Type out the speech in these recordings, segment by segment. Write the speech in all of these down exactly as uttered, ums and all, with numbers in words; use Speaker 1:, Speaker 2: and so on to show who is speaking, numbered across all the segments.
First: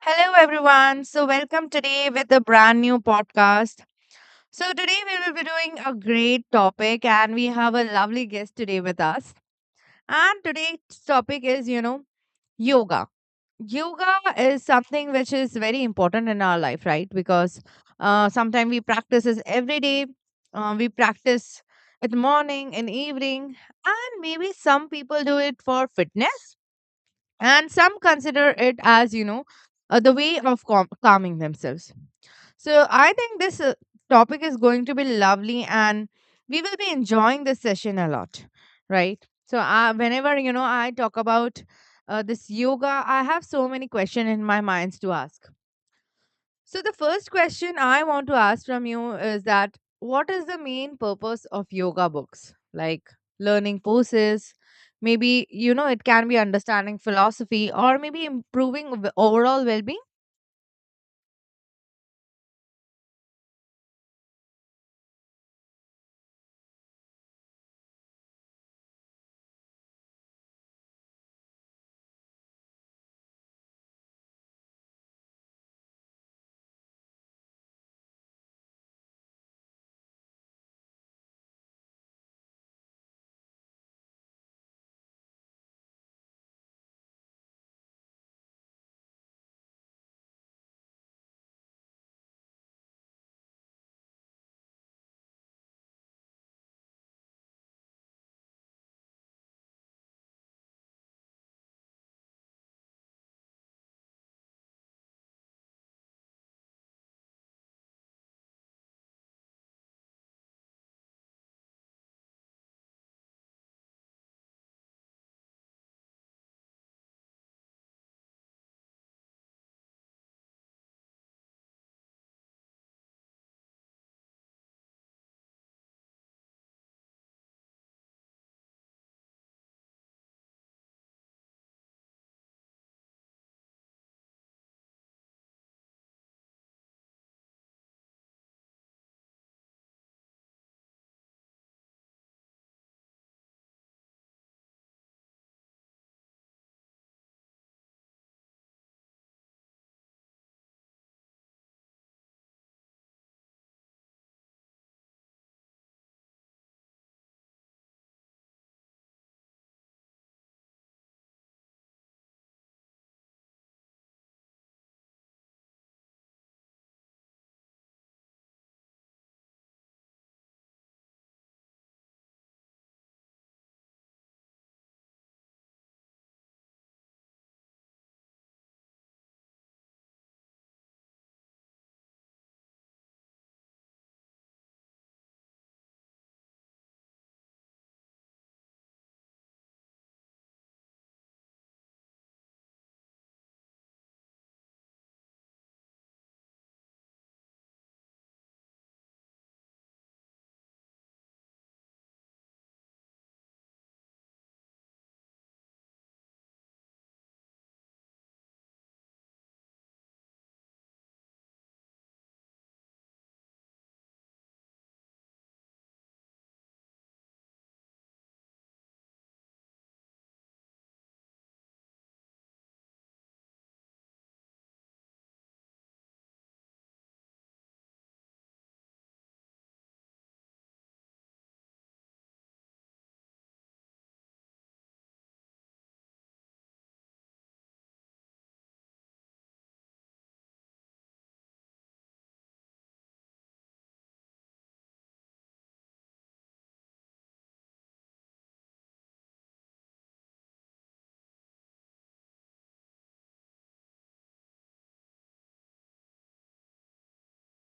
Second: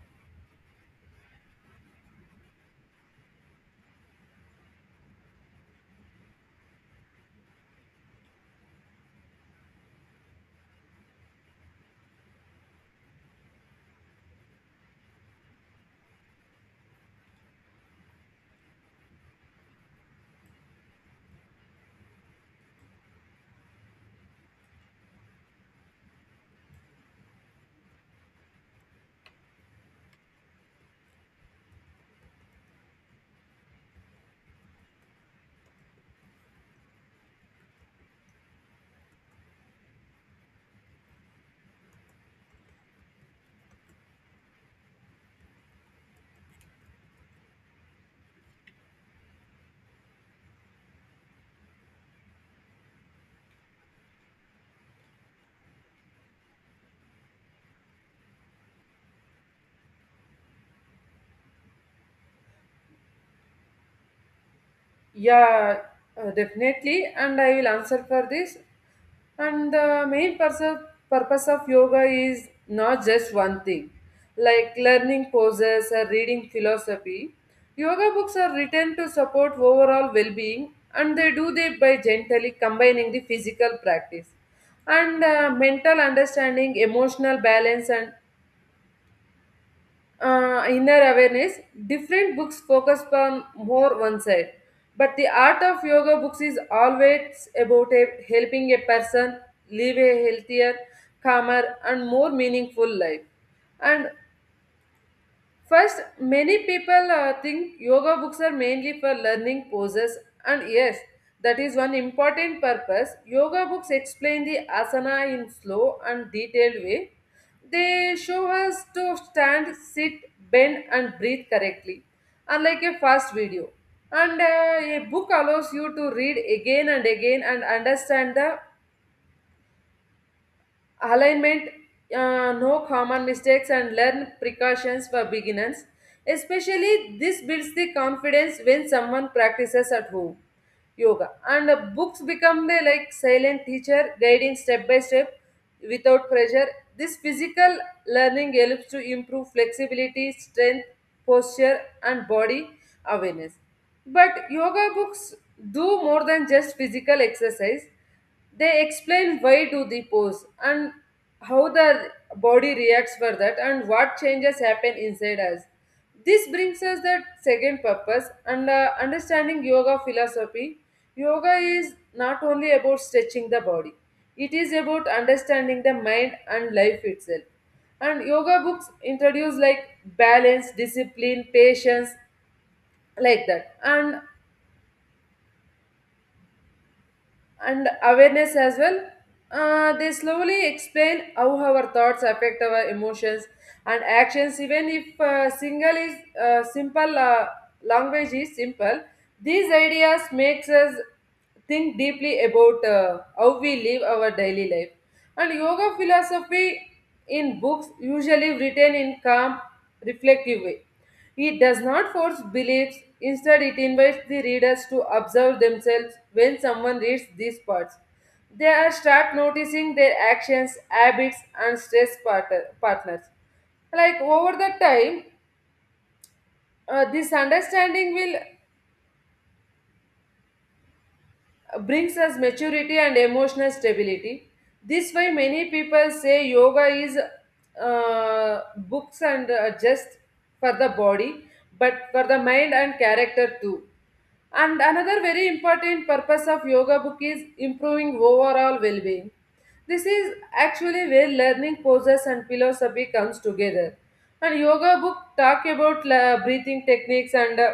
Speaker 1: Hello, everyone. So, welcome today with a brand new podcast. So, today we will be doing a great topic, and we have a lovely guest today with us. And today's topic is, you know, yoga. Yoga is something which is very important in our life, right? Because uh, sometimes we practice this every day. Uh, we practice in the morning and evening, and maybe some people do it for fitness, and some consider it as, you know, uh, the way of calm- calming themselves. So I think this uh, topic is going to be lovely and we will be enjoying this session a lot, right? So uh, whenever, you know, I talk about uh, this yoga, I have so many questions in my minds to ask. So the first question I want to ask from you is that what is the main purpose of yoga books? Like learning poses, maybe, you know, it can be understanding philosophy or maybe improving v- overall well-being.
Speaker 2: Yeah, uh, definitely. And I will answer for this. And the main purpose, purpose of yoga is not just one thing, like learning poses or reading philosophy. Yoga books are written to support overall well being, and they do that by gently combining the physical practice and uh, mental understanding, emotional balance, and uh, inner awareness. Different books focus on more one side. But the art of yoga books is always about a- helping a person live a healthier, calmer, and more meaningful life. And First, many people uh, think yoga books are mainly for learning poses, and yes, that is one important purpose. Yoga books explain the asana in slow and detailed way. They show us to stand, sit, bend, and breathe correctly, unlike a fast video. And uh, a book allows you to read again and again and understand the alignment, uh, no common mistakes, and learn precautions for beginners. Especially, this builds the confidence when someone practices at home yoga. And uh, books become the like silent teacher, guiding step by step without pressure. This physical learning helps to improve flexibility, strength, posture, and body awareness. But yoga books do more than just physical exercise. They explain why do the pose and how the body reacts for that and what changes happen inside us. This brings us the second purpose, and uh, understanding yoga philosophy. Yoga is not only about stretching the body, it is about understanding the mind and life itself. And yoga books introduce like balance, discipline, patience, like that, and and awareness as well. Uh, they slowly explain how our thoughts affect our emotions and actions. Even if uh, single is uh, simple, uh, language is simple. These ideas makes us think deeply about uh, how we live our daily life. And yoga philosophy in books usually written in calm, reflective way. It does not force beliefs, instead, it invites the readers to observe themselves when someone reads these parts. They are start noticing their actions, habits, and stress part- partners. Like over the time, uh, this understanding will brings us maturity and emotional stability. This why many people say yoga is uh, books and uh, just for the body, but for the mind and character too. And another very important purpose of yoga book is improving overall well-being. This is actually where learning poses and philosophy comes together. And yoga book talk about uh, breathing techniques and uh,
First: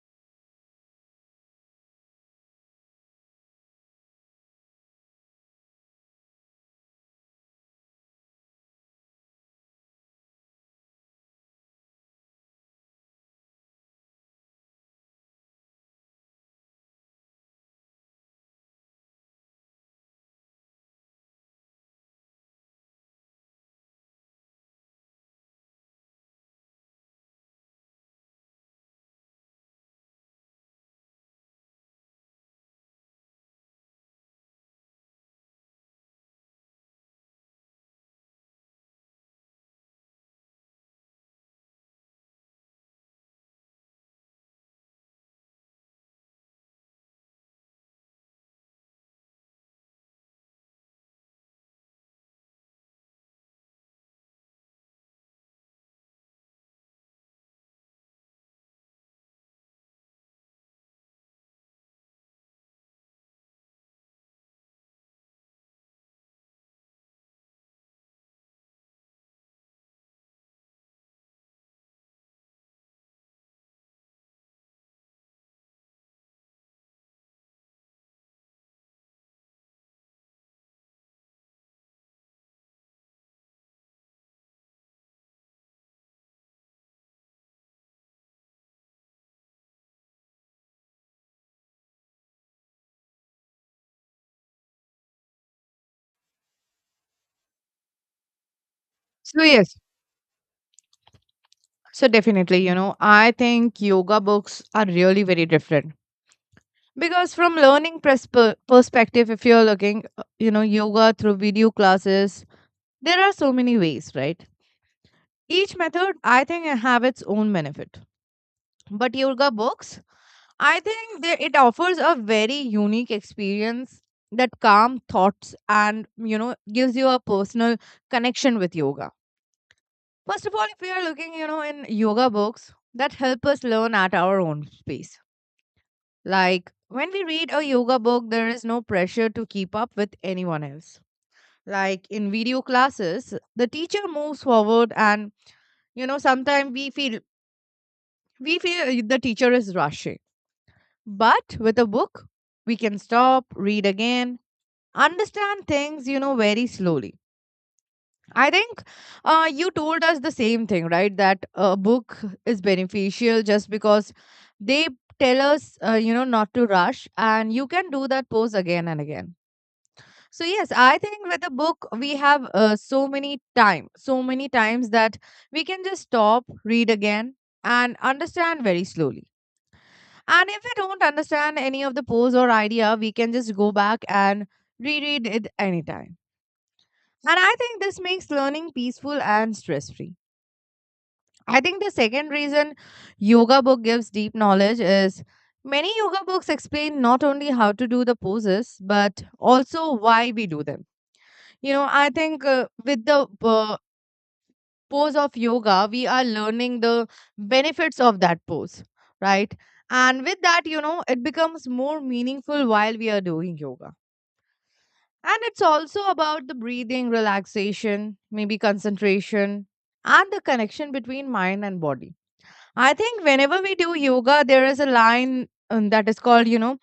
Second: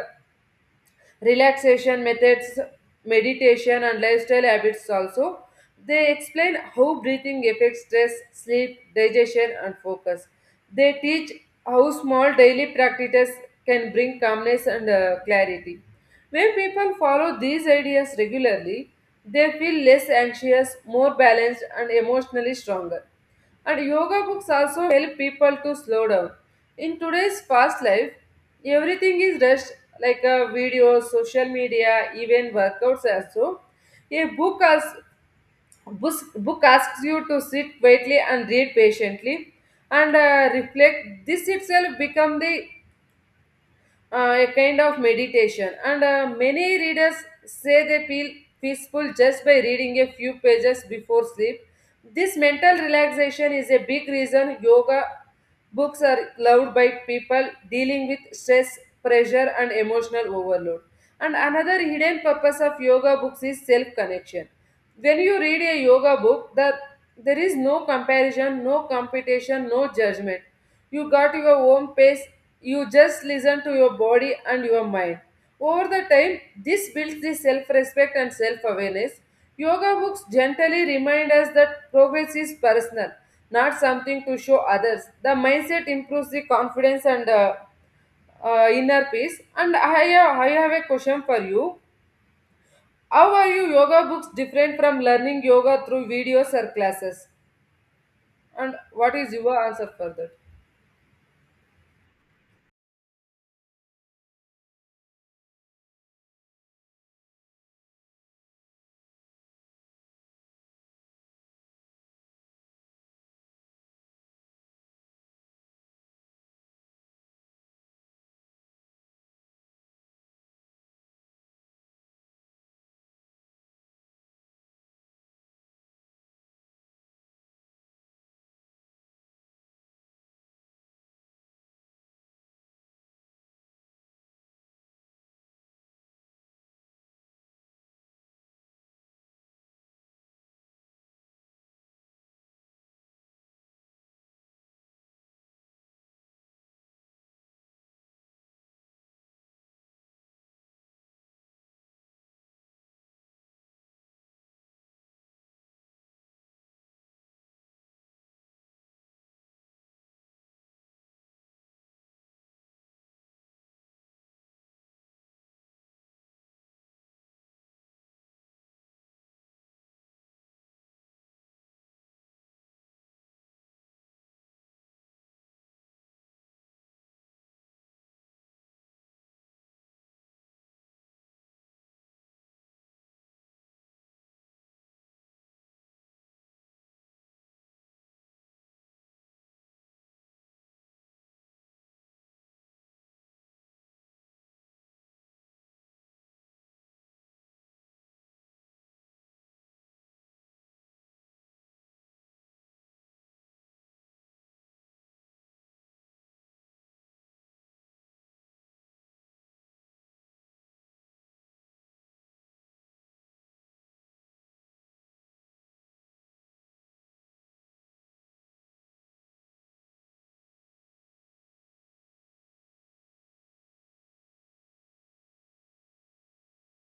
Speaker 2: relaxation methods, meditation, and lifestyle habits also. They explain how breathing affects stress, sleep, digestion, and focus. They teach how small daily practices can bring calmness and uh, clarity. When people follow these ideas regularly, they feel less anxious, more balanced, and emotionally stronger. And yoga books also help people to slow down. In today's fast life, everything is rushed like a video, social media, even workouts also. A book asks, book asks you to sit quietly and read patiently and uh, reflect. This itself become the uh, a kind of meditation, and uh, many readers say they feel peaceful just by reading a few pages before sleep. This mental relaxation is a big reason yoga books are loved by people dealing with stress, pressure, and emotional overload. And another hidden purpose of yoga books is self connection. When you read a yoga book, that there is no comparison, no competition, no judgment. You got your own pace, you just listen to your body and your mind. Over the time, this builds the self respect and self awareness. Yoga books gently remind us that progress is personal, not something to show others. The mindset improves the confidence and uh, uh, inner peace. And I have, I have a question for you. How are you yoga books different from learning yoga through videos or classes? And what is
Speaker 1: So
Speaker 2: your
Speaker 1: yes.
Speaker 2: answer for that?
Speaker 1: So definitely, you know, I think yoga books are really very different because from learning persp- perspective, if you're looking, uh, you know, yoga through video classes, there are so many ways, right? Each method, I think, have its own benefit. But yoga books, I think they, it offers a very unique experience that calm thoughts and you know gives you a personal connection with yoga. First of all, if we are looking, you know, in yoga books that help us learn at our own pace. Like when we read a yoga book, there is no pressure to keep up with anyone else. Like in video classes, the teacher moves forward, and you know sometimes we feel we feel uh, the teacher is rushing. But with a book, we can stop, read again, understand things you know very slowly. I think uh, you told us the same thing, right? That a book is beneficial just because they tell us, uh, you know, not to rush, and you can do that pose again and again. So yes, I think with a book we have uh, so many time, so many times that we can just stop, read again, and understand very slowly. And if we don't understand any of the pose or idea, we can just go back and reread it anytime. And I think this makes learning peaceful and stress free. I think the second reason yoga book gives deep knowledge is many yoga books explain not only how to do the poses but also why we do them. You know, I think uh, with the uh, pose of yoga, we are learning the benefits of that pose, right? And with that, you know, it becomes more meaningful while we are doing yoga. And it's also about the breathing, relaxation, maybe concentration, and the connection between mind and body. I think whenever we do yoga, there is a line um, that is called, you know,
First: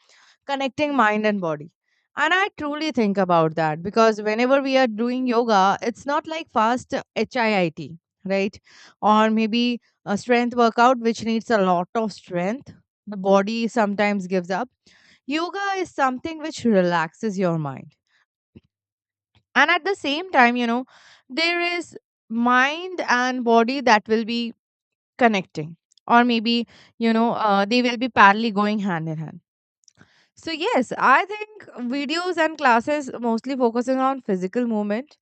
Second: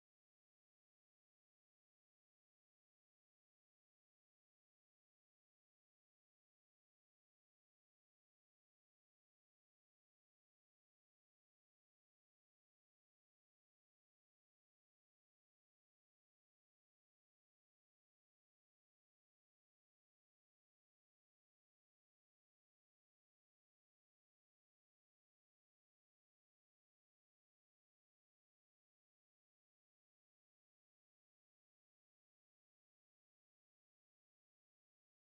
Speaker 1: connecting mind and body. And I truly think about that because whenever we are doing yoga, it's not like fast HIIT, right? Or maybe a strength workout, which needs a lot of strength. The body sometimes gives up. Yoga is something which relaxes your mind. And at the same time, you know, there is mind and body that will be connecting, or maybe, you know, uh, they will be parallelly going hand in hand. So yes, I think videos and classes mostly focusing on physical movement,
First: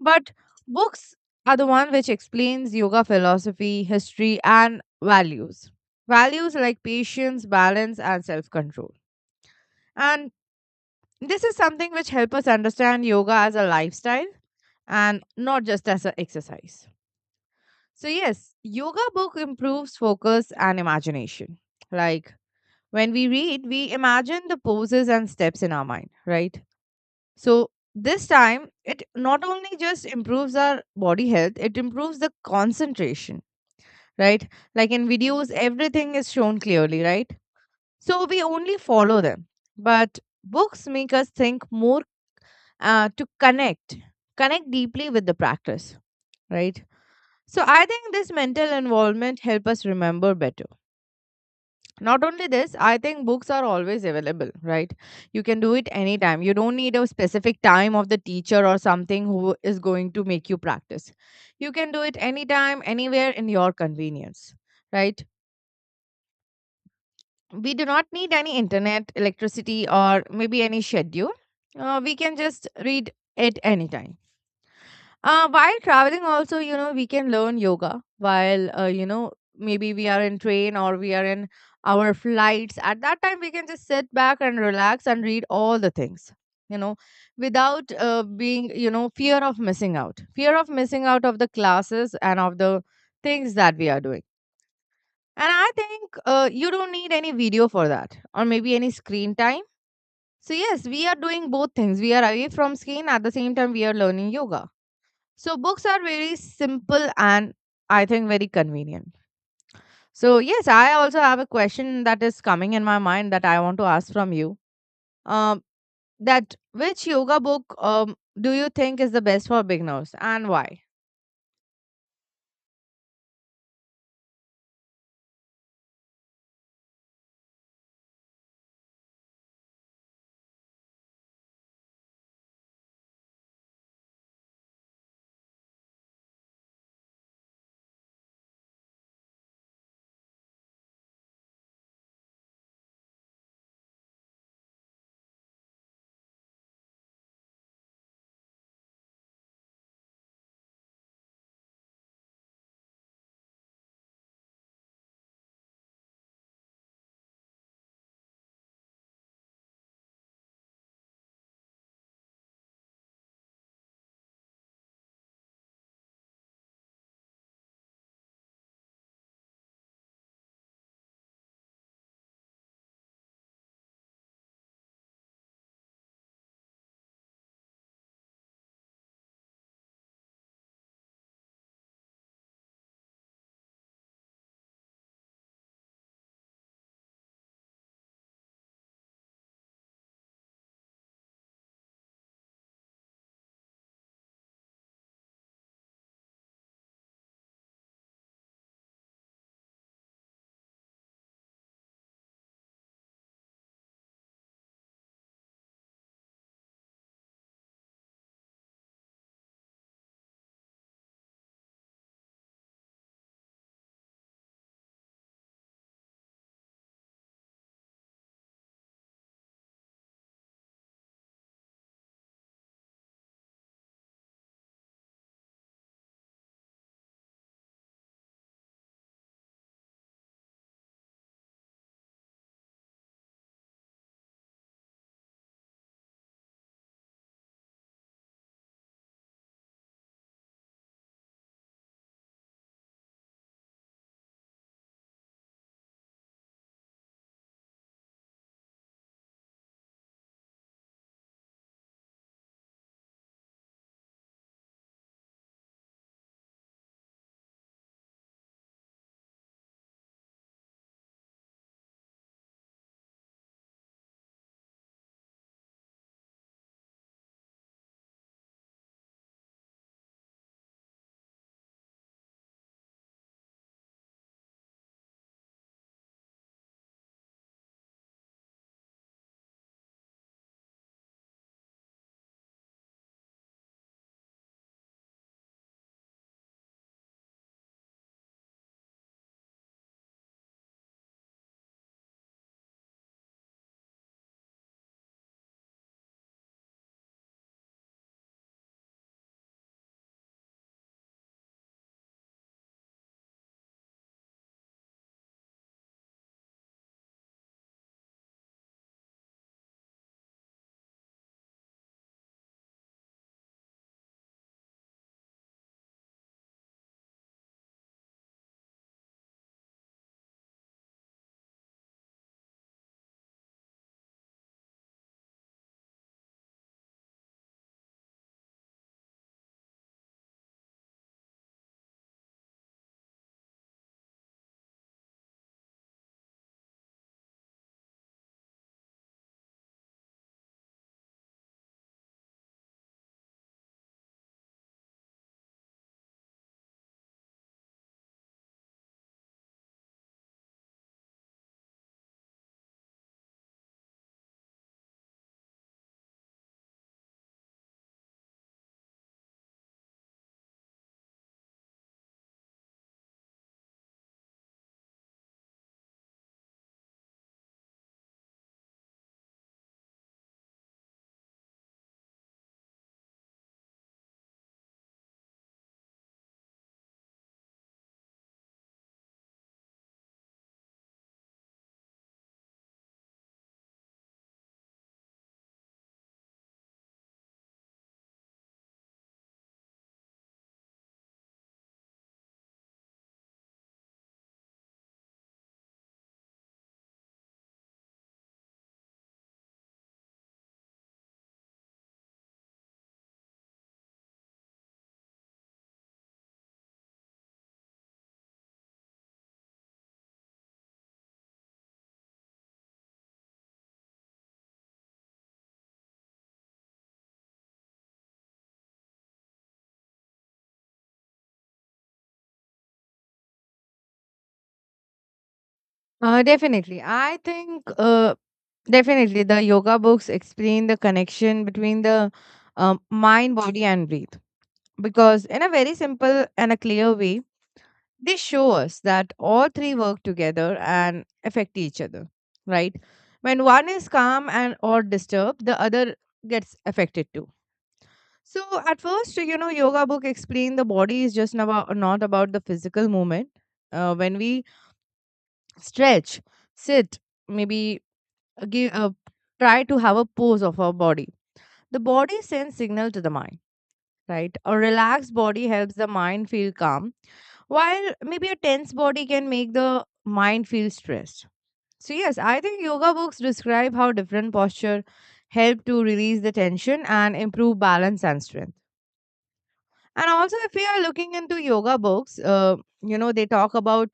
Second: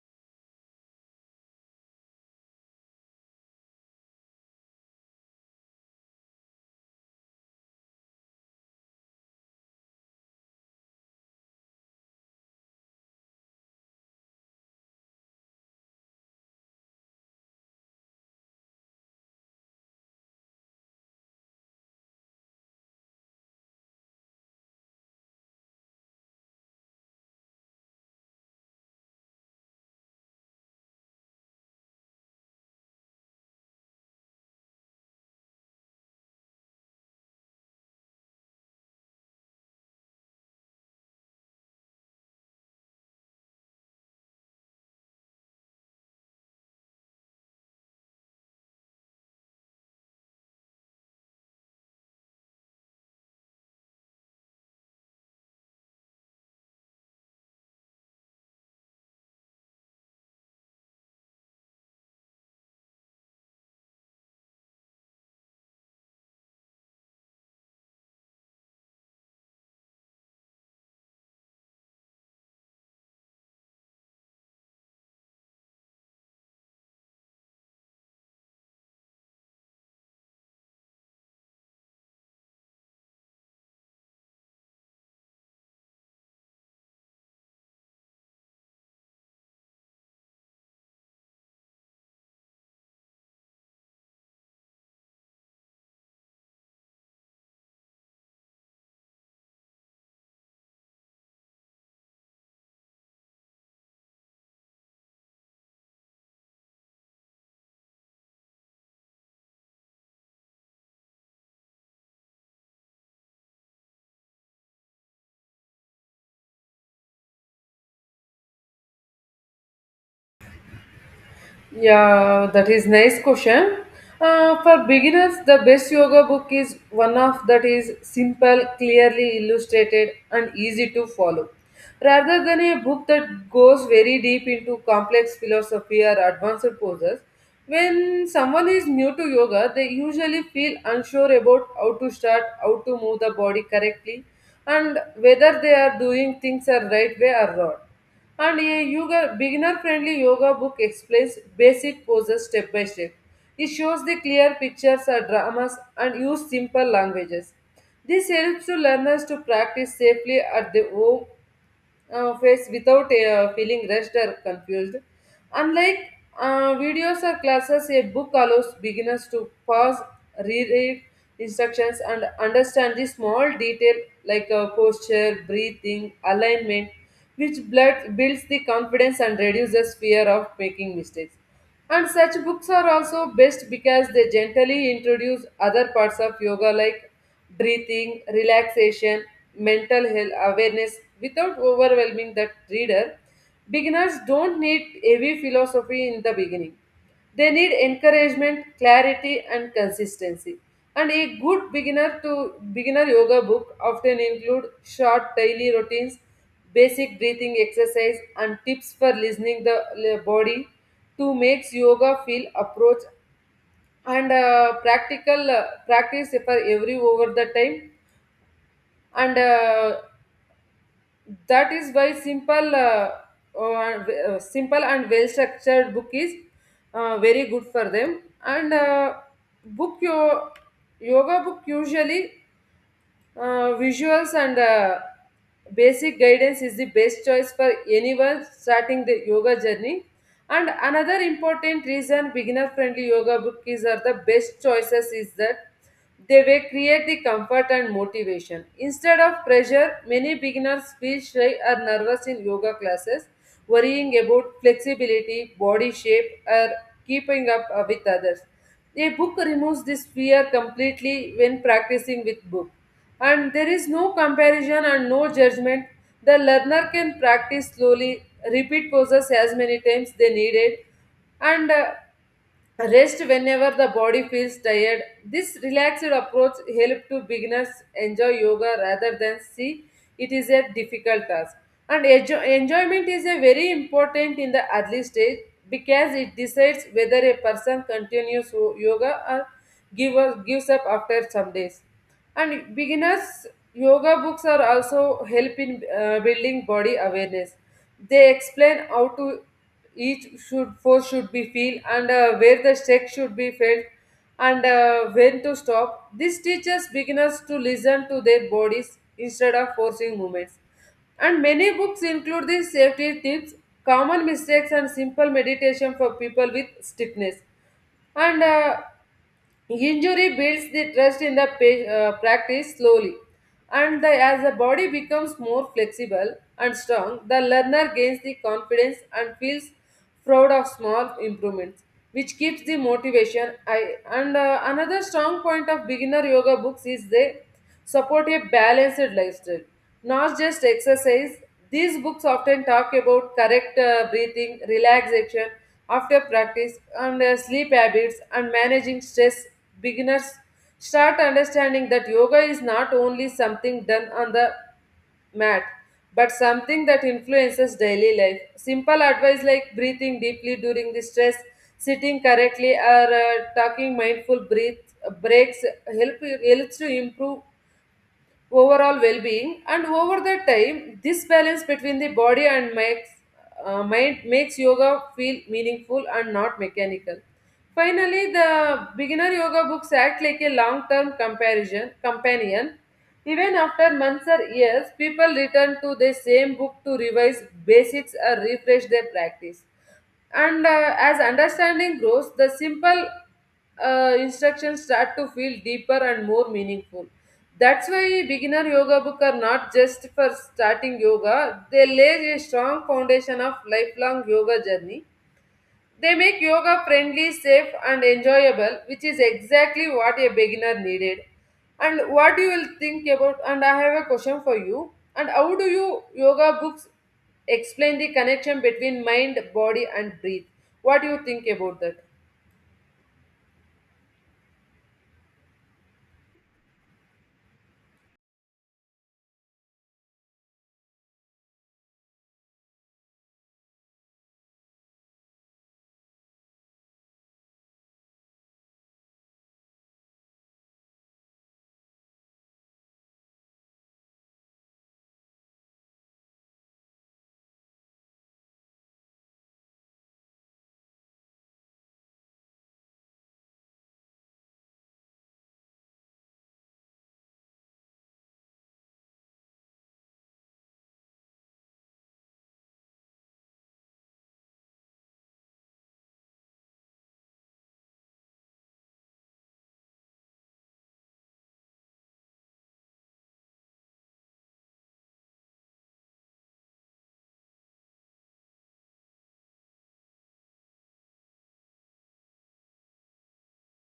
Speaker 1: but books are the one which explains yoga philosophy, history and values. Values like patience, balance and self-control. And this is something which help us understand yoga as a lifestyle and not just as an exercise. So, yes, yoga book improves focus and imagination. Like when we read, we imagine the poses and steps in our mind, right? So this time, it not only just improves our body health, it improves the concentration, right? Like in videos, everything is shown clearly, right? So we only follow them. But books make us think more uh, to connect, connect deeply with the practice, right? So I think this mental involvement help us remember better. Not only this, I think books are always available, right? You can do it anytime, you don't need a specific time of the teacher or something who is going to make you practice. You can do it anytime anywhere in your convenience, right? We do not need any internet electricity or maybe any schedule. Uh, we can just read it time. Uh, while traveling, also, you know, we can learn yoga while, uh, you know, maybe we are in train or we are in our flights. At that time, we can just sit back and relax and read all the things, you know, without uh, being, you know, fear of missing out, fear of missing out of the classes and of the things that we are doing. And I think uh, you don't need any video for that or maybe any screen time. So, yes, we are doing both things. We are away from screen at the same time, we are learning yoga. So books are very simple and I think very convenient. So yes, I also have a question that is coming in my mind that I want to ask from you. Um, that which yoga book um do you think is the best for beginners and why?
Speaker 2: Yeah, that is nice question. Uh, for beginners, the best yoga book is one of that is simple, clearly illustrated, and easy to follow. Rather than a book that goes very deep into complex philosophy or advanced poses, when someone is new to yoga, they usually feel unsure about how to start, how to move the body correctly, and whether they are doing things are right way or not. And a yoga beginner friendly yoga book explains basic poses step by step. It shows the clear pictures or dramas and use simple languages. This helps to learners to practice safely at their home uh, face without uh, feeling rushed or confused. Unlike uh, videos or classes, a book allows beginners to pause, reread instructions, and understand the small detail like uh, posture, breathing, alignment, which blood builds the confidence and reduces fear of making mistakes. And such books are also best because they gently introduce other parts of yoga like breathing, relaxation, mental health awareness without overwhelming the reader. Beginners don't need heavy philosophy in the beginning. They need encouragement, clarity, and consistency. And a good beginner to beginner yoga book often include short daily routines, basic breathing exercise, and tips for listening the le- body to makes yoga feel approach and uh, practical uh, practice for every over the time. And uh, that is why simple uh, uh, simple and well structured book is uh, very good for them. And uh, book your yoga book usually Uh, visuals and uh, basic guidance is the best choice for anyone starting the yoga journey. And another important reason beginner friendly yoga books are the best choices is that they will create the comfort and motivation. Instead of pressure, many beginners feel shy or nervous in yoga classes, worrying about flexibility, body shape, or keeping up uh, with others. A book removes this fear completely. When practicing with book, and there is no comparison and no judgment. The learner can practice slowly, repeat poses as many times they needed, and uh, rest whenever the body feels tired. This relaxed approach helps to beginners enjoy yoga rather than see it is a difficult task. And enjo- enjoyment is a very important in the early stage, because it decides whether a person continues yo- yoga or give, gives up after some days. And beginners yoga books are also help in uh, building body awareness. They explain how to each should force should be feel and uh, where the stretch should be felt and uh, when to stop. This teaches beginners to listen to their bodies instead of forcing movements. And many books include these safety tips, common mistakes, and simple meditation for people with stiffness and uh, injury. Builds the trust in the pa- uh, practice slowly, and the, as the body becomes more flexible and strong, the learner gains the confidence and feels proud of small improvements, which keeps the motivation. I, and uh, another strong point of beginner yoga books is they support a balanced lifestyle, not just exercise. These books often talk about correct uh, breathing, relaxation after practice, and uh, sleep habits and managing stress. Beginners start understanding that yoga is not only something done on the mat, but something that influences daily life. Simple advice like breathing deeply during the stress, sitting correctly, or uh, talking mindful breath breaks help helps to improve overall well-being. And over the time, this balance between the body and makes uh, mind makes yoga feel meaningful and not mechanical. Finally, the beginner yoga books act like a long-term comparison companion. Even after months or years, people return to the same book to revise basics or refresh their practice. And uh, as understanding grows, the simple uh, instructions start to feel deeper and more meaningful. That's why beginner yoga book are not just for starting yoga, they lay a strong foundation of lifelong yoga journey. They make yoga friendly, safe, and enjoyable, which is exactly what a beginner needed. And what you will think about, and I have a question for you. And how do you yoga books explain the connection between mind, body, and breath? What do you think about that?
Speaker 1: Uh, definitely. I think uh, definitely the yoga books explain the connection between the um, mind, body, and breath because in a very simple and a clear way. This shows that all three work together and affect each other, right? When one is calm and or disturbed, the other gets affected too. So at first, you know, yoga book explain the body is just about, not about the physical movement. Uh, when we stretch, sit, maybe give uh, try to have a pose of our body. The body sends signal to the mind, right? A relaxed body helps the mind feel calm while maybe a tense body can make the mind feel stressed. So, yes, I think yoga books describe how different posture help to release the tension and improve balance and strength. And also, if we are looking into yoga books, uh, you know, they talk about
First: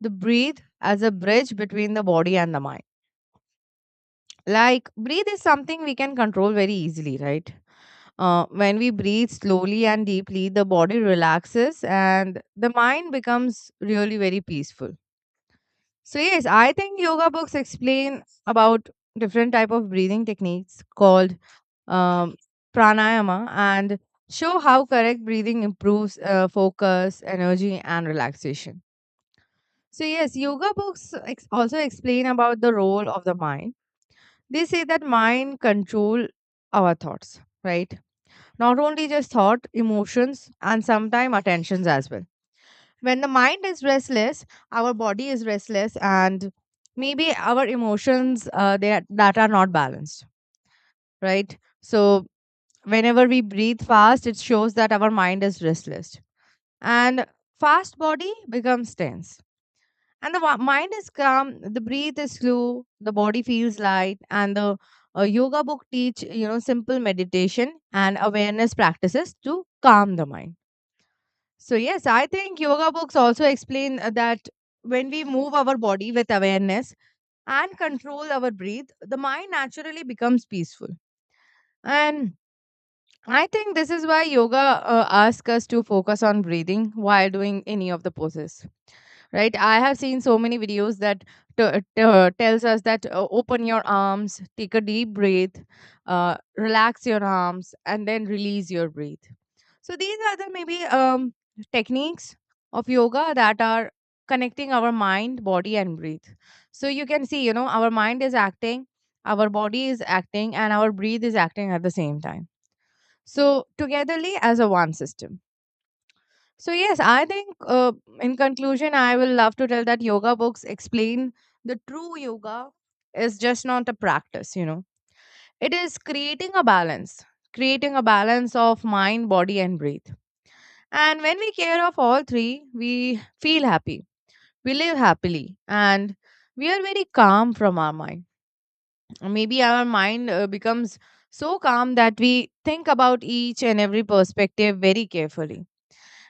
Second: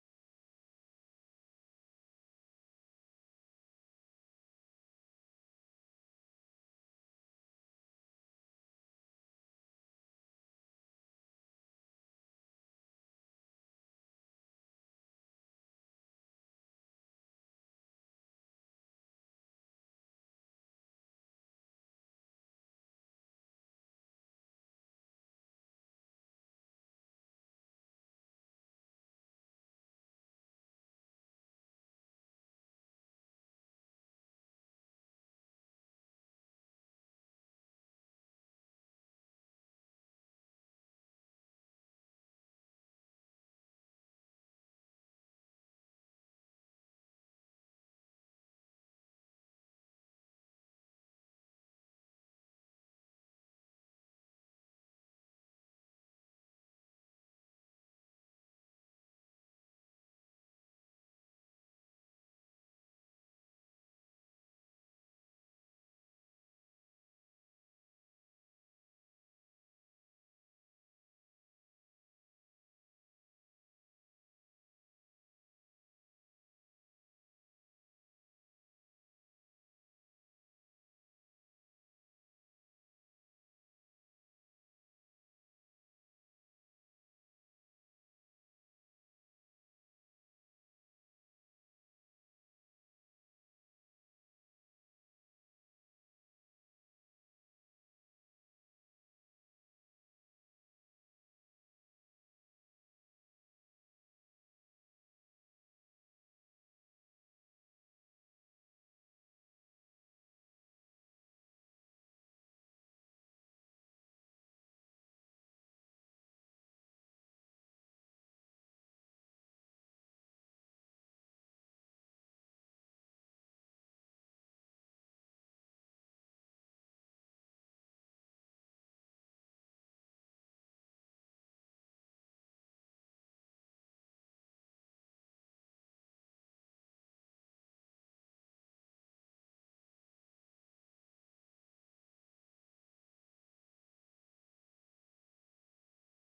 Speaker 1: the breathe as a bridge between the body and the mind. Like, breathe is something we can control very easily, right? Uh, when we breathe slowly and deeply, the body relaxes and the mind becomes really very peaceful. So yes, I think yoga books explain about different type of breathing techniques called um, pranayama and show how correct breathing improves uh, focus, energy, and relaxation. So yes, yoga books ex- also explain about the role of the mind. They say that mind control our thoughts, right? Not only just thought, emotions, and sometimes attentions as well. When the mind is restless our body is restless and maybe our emotions uh, they are, that are not balanced, right? So whenever we breathe fast it shows that our mind is restless and fast body becomes tense. And the wa- mind is calm, the breath is slow, the body feels light, and the uh, yoga book teach you know simple meditation and awareness practices to calm the mind. So, yes, I think yoga books also explain uh, that when we move our body with awareness and control our breath, the mind naturally becomes peaceful. And I think this is why yoga uh, asks us to focus on breathing while doing any of the poses, right? I have seen so many videos that t- uh, t- uh, tells us that uh, open your arms, take a deep breath, uh, relax your arms, and then release your breath. So these are the maybe um, techniques of yoga that are connecting our mind, body, and breath. So you can see, you know, our mind is acting, our body is acting, and our breath is acting at the same time. So togetherly as a one system. So yes, I think uh, in conclusion, I will love to tell that yoga books explain the true yoga is just not a practice. You know, it is creating a balance, creating a balance of mind, body, and breath. And when we care of all three, we feel happy. We live happily and we are very calm from our mind. Maybe our mind uh, becomes so calm that we think about each and every perspective very carefully.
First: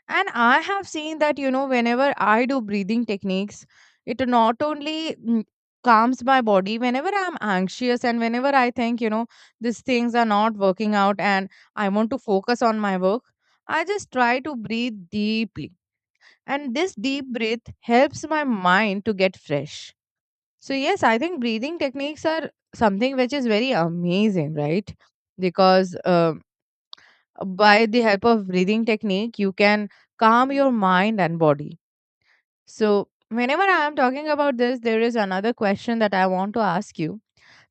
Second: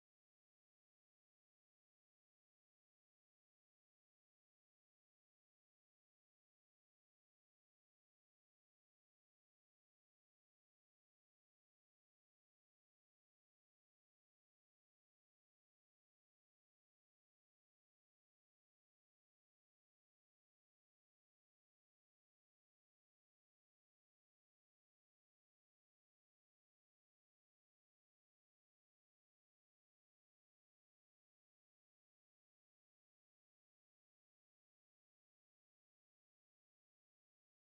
Speaker 1: And I have seen that, you know, whenever I do breathing techniques, it not only mm, calms my body, whenever I'm anxious and whenever I think, you know, these things are not working out and I want to focus on my work, I just try to breathe deeply, and this deep breath helps my mind to get fresh. So yes, I think breathing techniques are something which is very amazing, right? Because uh, by the help of breathing technique you can calm your mind and body. So whenever I am talking about this, there is another question that I want to ask you:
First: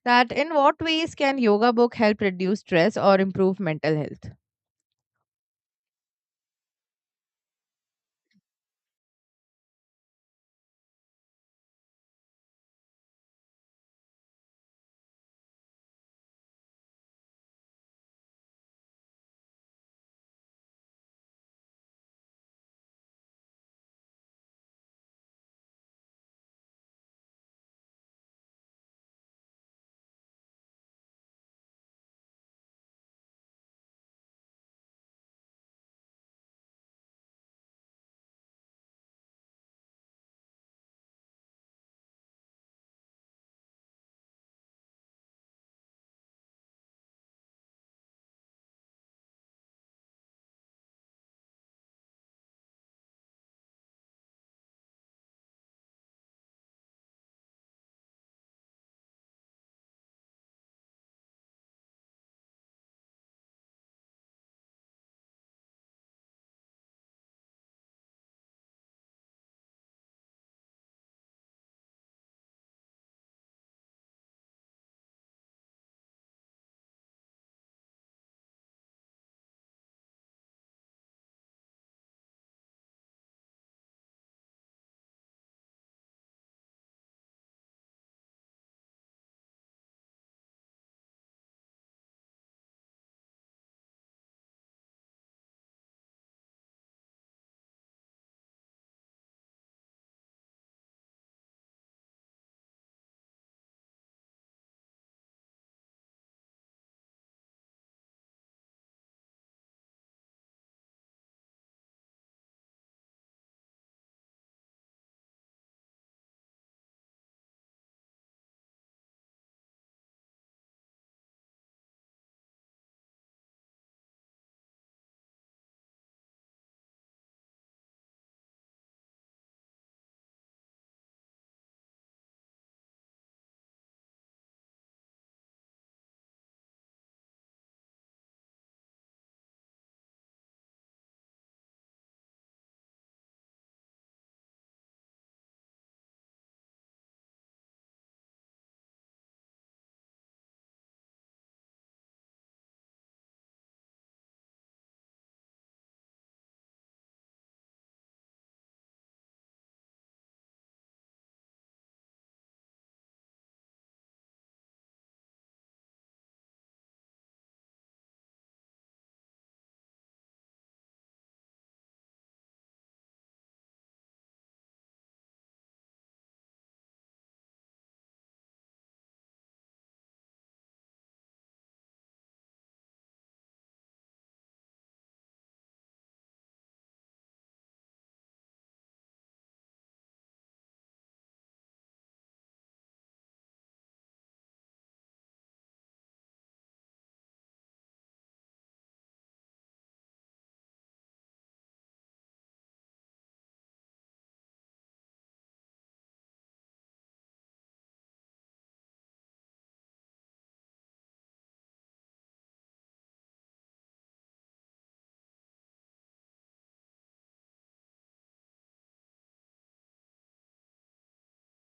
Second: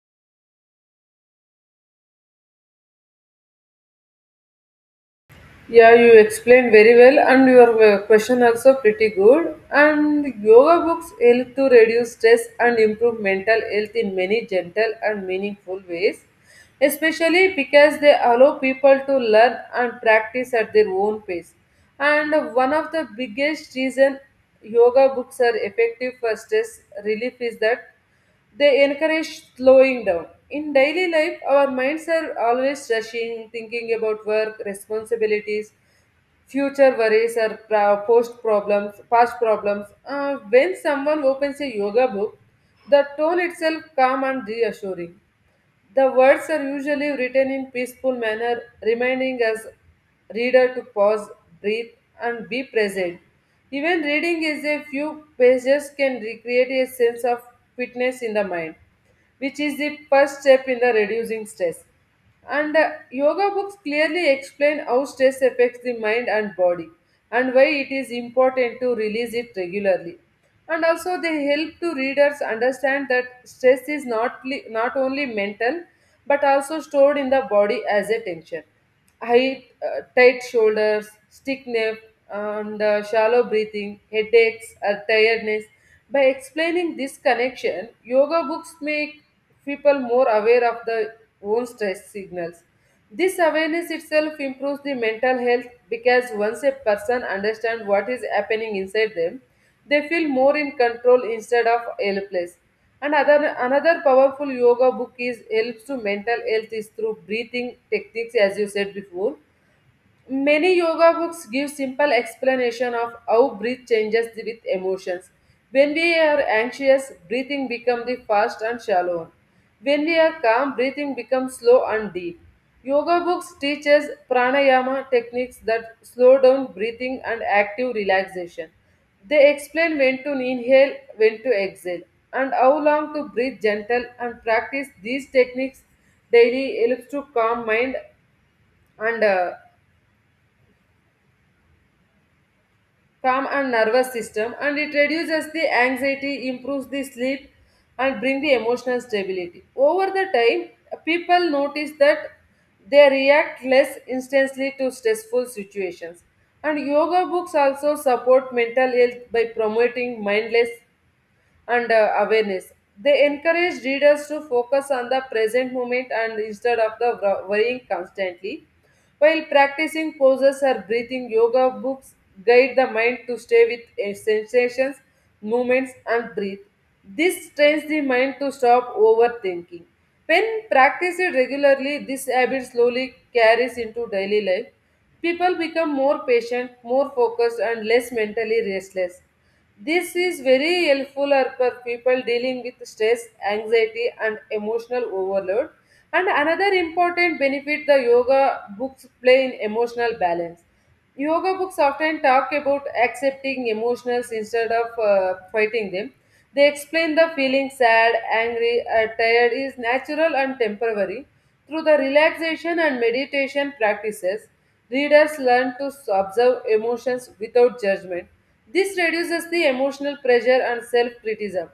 Speaker 1: that in what ways can yoga book help reduce stress or improve mental health?
Speaker 2: Yeah, you explained very well, and your uh, question also pretty good. And yoga books help to reduce stress and improve mental health in many gentle and meaningful ways, especially because they allow people to learn and practice at their own pace. And one of the biggest reason yoga books are effective for stress relief is that they encourage slowing down. In daily life, our minds are always rushing, thinking about work, responsibilities, future worries, or pro- post problems, past problems. Uh, when someone opens a yoga book, the tone itself calm and reassuring. The words are usually written in peaceful manner, reminding us reader to pause, breathe, and be present. Even reading is a few pages can recreate a sense of fitness in the mind, which is the first step in the reducing stress. And uh, yoga books clearly explain how stress affects the mind and body and why it is important to release it regularly. And also, they help to readers understand that stress is not, li- not only mental but also stored in the body as a tension. High, uh, tight shoulders, stiff neck, and uh, shallow breathing, headaches, or tiredness. By explaining this connection, yoga books make people more aware of their own stress signals. This awareness itself improves the mental health because once a person understands what is happening inside them, they feel more in control instead of helpless. And other, another powerful yoga book is helps to mental health is through breathing techniques, as you said before. Many yoga books give simple explanation of how breath changes with emotions. When we are anxious, breathing becomes the fast and shallow one. When we are calm, breathing becomes slow and deep. Yoga books teaches pranayama techniques that slow down breathing and active relaxation. They explain when to inhale, when to exhale, and how long to breathe gentle and practice these techniques daily helps to calm mind and uh, calm and nervous system, and it reduces the anxiety, improves the sleep, and bring the emotional stability. Over the time, people notice that they react less instantly to stressful situations. And yoga books also support mental health by promoting mindless and uh, awareness. They encourage readers to focus on the present moment and instead of the wor- worrying constantly. While practicing poses or breathing, yoga books guide the mind to stay with uh, sensations, movements, and breathe. This trains the mind to stop overthinking. When practiced regularly, this habit slowly carries into daily life. People become more patient, more focused, and less mentally restless. This is very helpful for people dealing with stress, anxiety, and emotional overload. And another important benefit the yoga books play in emotional balance. Yoga books often talk about accepting emotions instead of uh, fighting them. They explain the feeling sad, angry, or tired is natural and temporary. Through the relaxation and meditation practices, readers learn to observe emotions without judgment. This reduces the emotional pressure and self criticism,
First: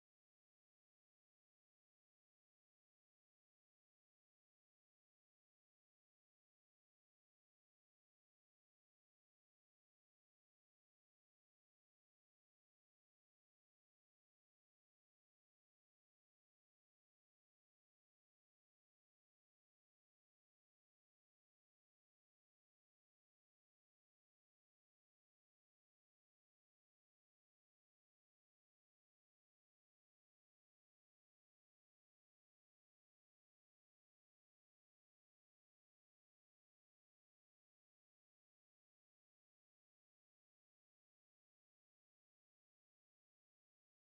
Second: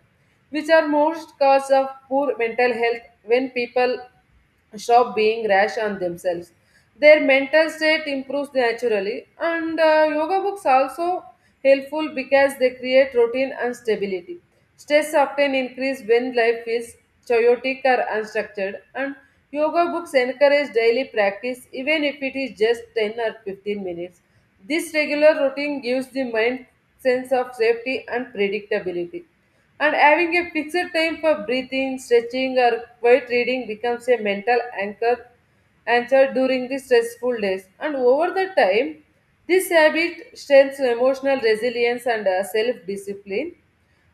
Speaker 2: which are most cause of poor mental health. When people stop being rash on themselves, their mental state improves naturally, and uh, yoga books also helpful because they create routine and stability. Stress often increases when life is chaotic or unstructured, and yoga books encourage daily practice even if it is just ten or fifteen minutes. This regular routine gives the mind sense of safety and predictability. And having a fixed time for breathing, stretching, or quiet reading becomes a mental anchor anchor during the stressful days. And over the time, this habit strengthens emotional resilience and self discipline.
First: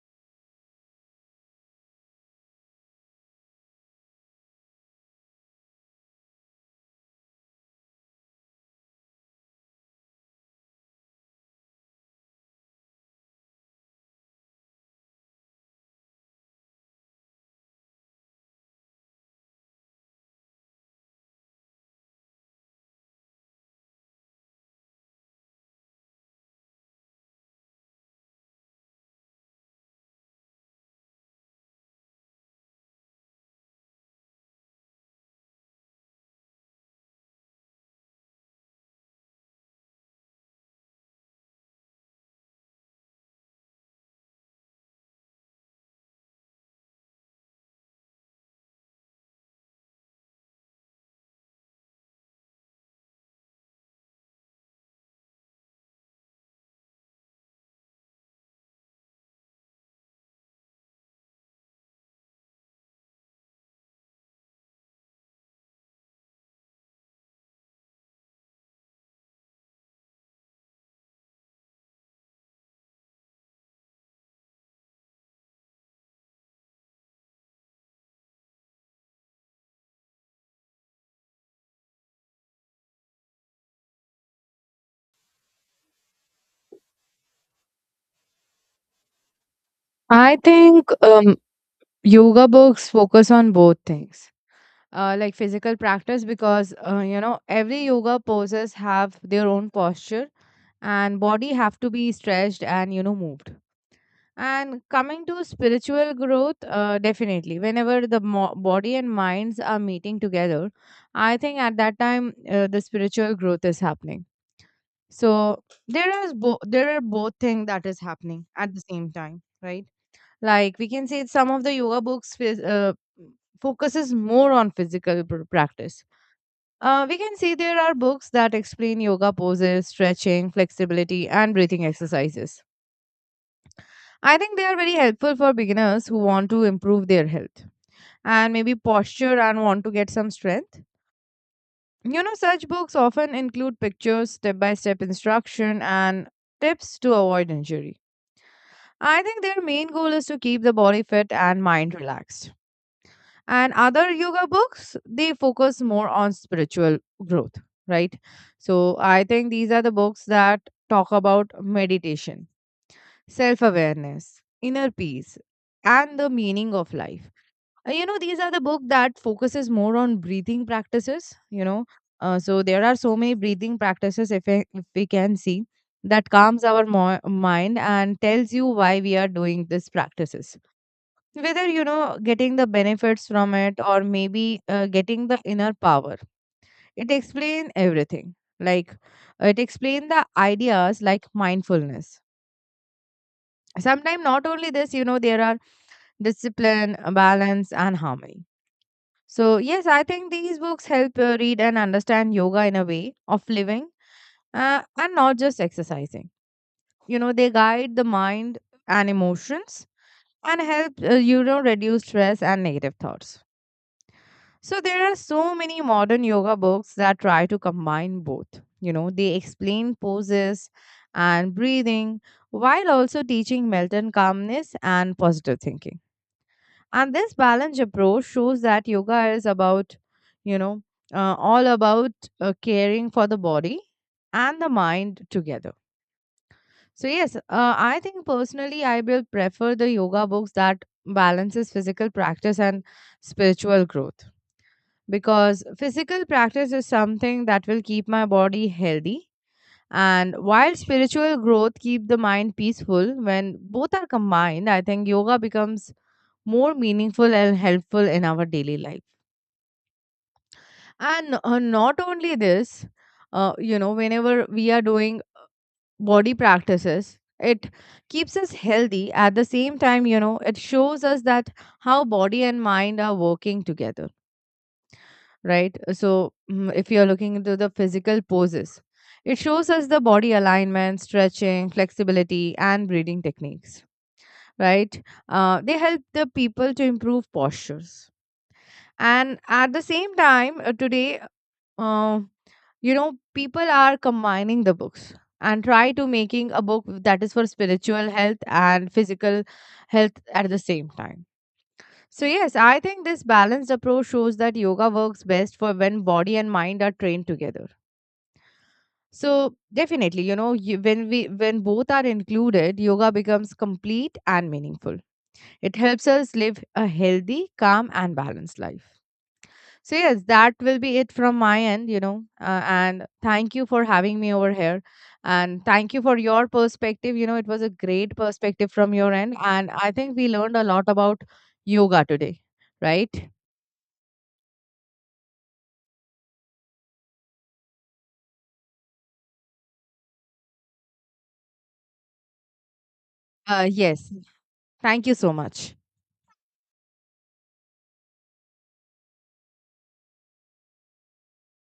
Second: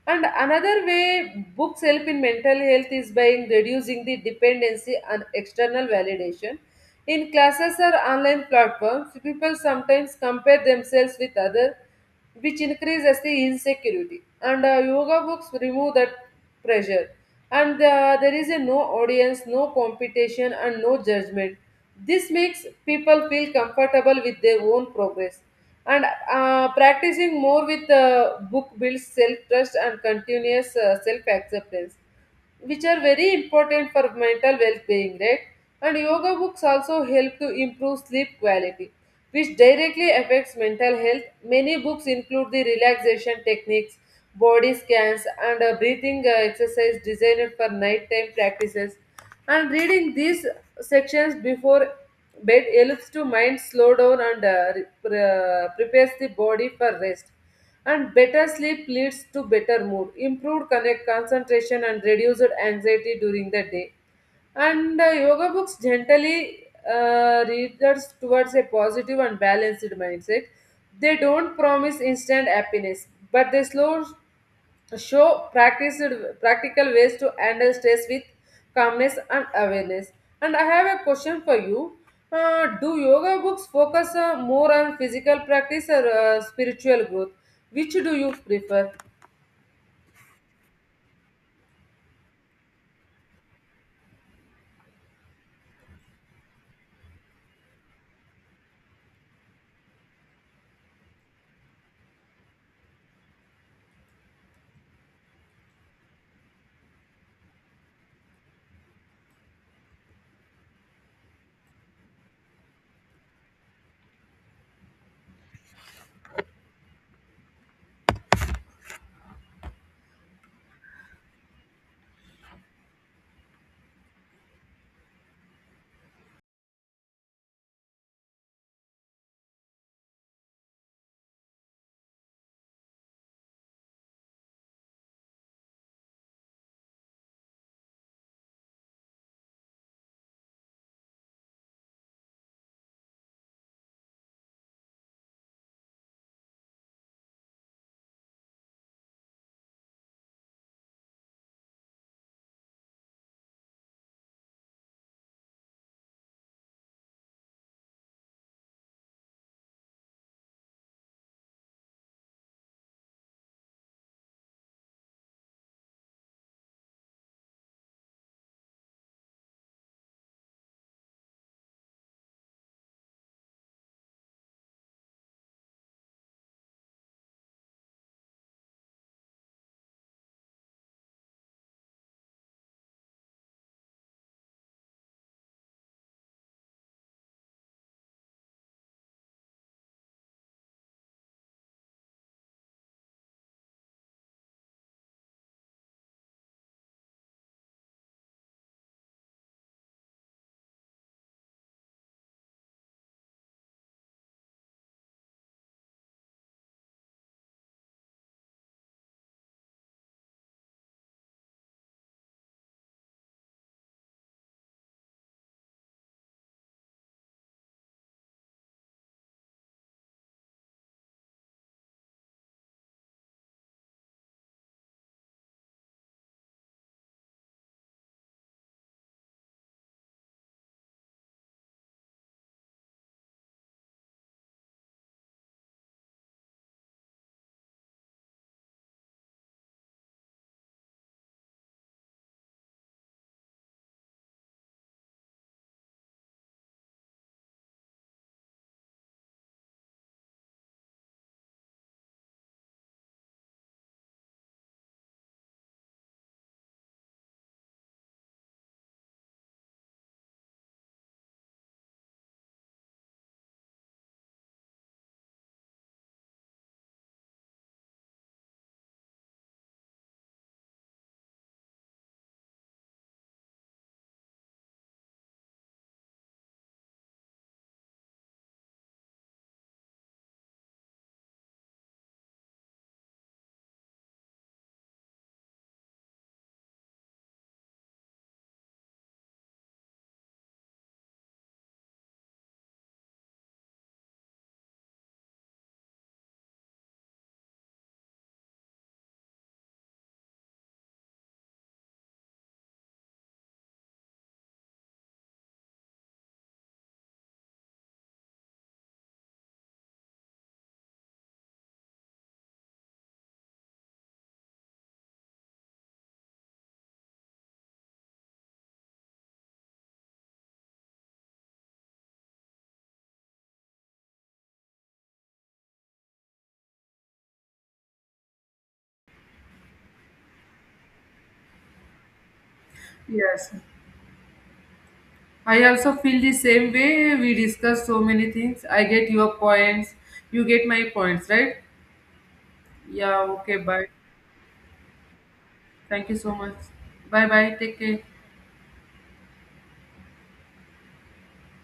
Speaker 2: And another way books help in mental health is by in reducing the dependency on external validation. In classes or online platforms, people sometimes compare themselves with others, which increases the insecurity. And uh, yoga books remove that pressure. And uh, there is a no audience, no competition, and no judgment. This makes people feel comfortable with their own progress, and uh, practicing more with uh, book builds self trust and continuous uh, self acceptance, which are very important for mental well being, right? And yoga books also help to improve sleep quality, which directly affects mental health. Many books include the relaxation techniques, body scans, and a breathing uh, exercise designed for nighttime practices. And reading these sections before bed helps to mind slow down and uh, re- pre- uh, prepares the body for rest. And better sleep leads to better mood, improved connect concentration, and reduced anxiety during the day. And uh, yoga books gently uh, readers towards a positive and balanced mindset. They don't promise instant happiness, but they slow show practiced, practical ways to handle stress with calmness and awareness. And I have a question for you. Uh, do yoga books focus uh, more on physical practice or uh, spiritual growth? Which do you prefer?
Speaker 1: I think um, yoga books focus on both things, uh, like physical practice, because, uh, you know, every yoga poses have their own posture and body have to be stretched and, you know, moved. And coming to spiritual growth, uh, definitely, whenever the mo- body and minds are meeting together, I think at that time uh, the spiritual growth is happening. So there is bo- there are both things that is happening at the same time, right? Like we can say some of the yoga books phys- uh, focuses more on physical pr- practice. Uh, we can see there are books that explain yoga poses, stretching, flexibility, and breathing exercises. I think they are very helpful for beginners who want to improve their health and maybe posture and want to get some strength. You know, such books often include pictures, step by step instruction, and tips to avoid injury. I think their main goal is to keep the body fit and mind relaxed. And other yoga books, they focus more on spiritual growth, right? So I think these are the books that talk about meditation, self awareness, inner peace, and the meaning of life. Uh, you know, these are the book that focuses more on breathing practices, you know. Uh, so there are so many breathing practices, if, I, if we can see, that calms our mo- mind and tells you why we are doing these practices, whether, you know, getting the benefits from it or maybe uh, getting the inner power. It explains everything, like it explains the ideas like mindfulness. Sometimes not only this, you know, there are discipline, balance, and harmony. So, yes, I think these books help uh, read and understand yoga in a way of living, uh, and not just exercising. You know, they guide the mind and emotions and help, uh, you know, reduce stress and negative thoughts. So, there are so many modern yoga books that try to combine both. You know, they explain poses and breathing while also teaching mental calmness and positive thinking. And this balanced approach shows that yoga is about, you know, uh, all about, uh, caring for the body and the mind together. So yes, uh, I think personally I will prefer the yoga books that balances physical practice and spiritual growth, because physical practice is something that will keep my body healthy, and while spiritual growth keep the mind peaceful, when both are combined, I think yoga becomes more meaningful and helpful in our daily life. And uh, not only this, uh, you know, whenever we are doing body practices, it keeps us healthy. At the same time, you know, it shows us that how body and mind are working together, right? So, mm, if you're looking into the physical poses, it shows us the body alignment, stretching, flexibility, and breathing techniques, right? Uh, they help the people to improve postures. And at the same time, uh, today, uh, you know, people are combining the books and try to making a book that is for spiritual health and physical health at the same time. So, yes, I think this balanced approach shows that yoga works best for when body and mind are trained together. So, definitely, you know, you, when we when both are included, yoga becomes complete and meaningful. It helps us live a healthy, calm, and balanced life. So, yes, that will be it from my end, you know. Uh, and thank you for having me over here. And thank you for your perspective. You know, it was a great perspective from your end. And I think we learned a lot about yoga today, right?
Speaker 2: Yes, I also feel the same way. We discuss so many things. I get your points. You get my points, right? Yeah, okay,
Speaker 1: Uh,
Speaker 2: bye.
Speaker 1: yes. Thank you so much.
Speaker 2: Thank you so much. Bye bye. Take care.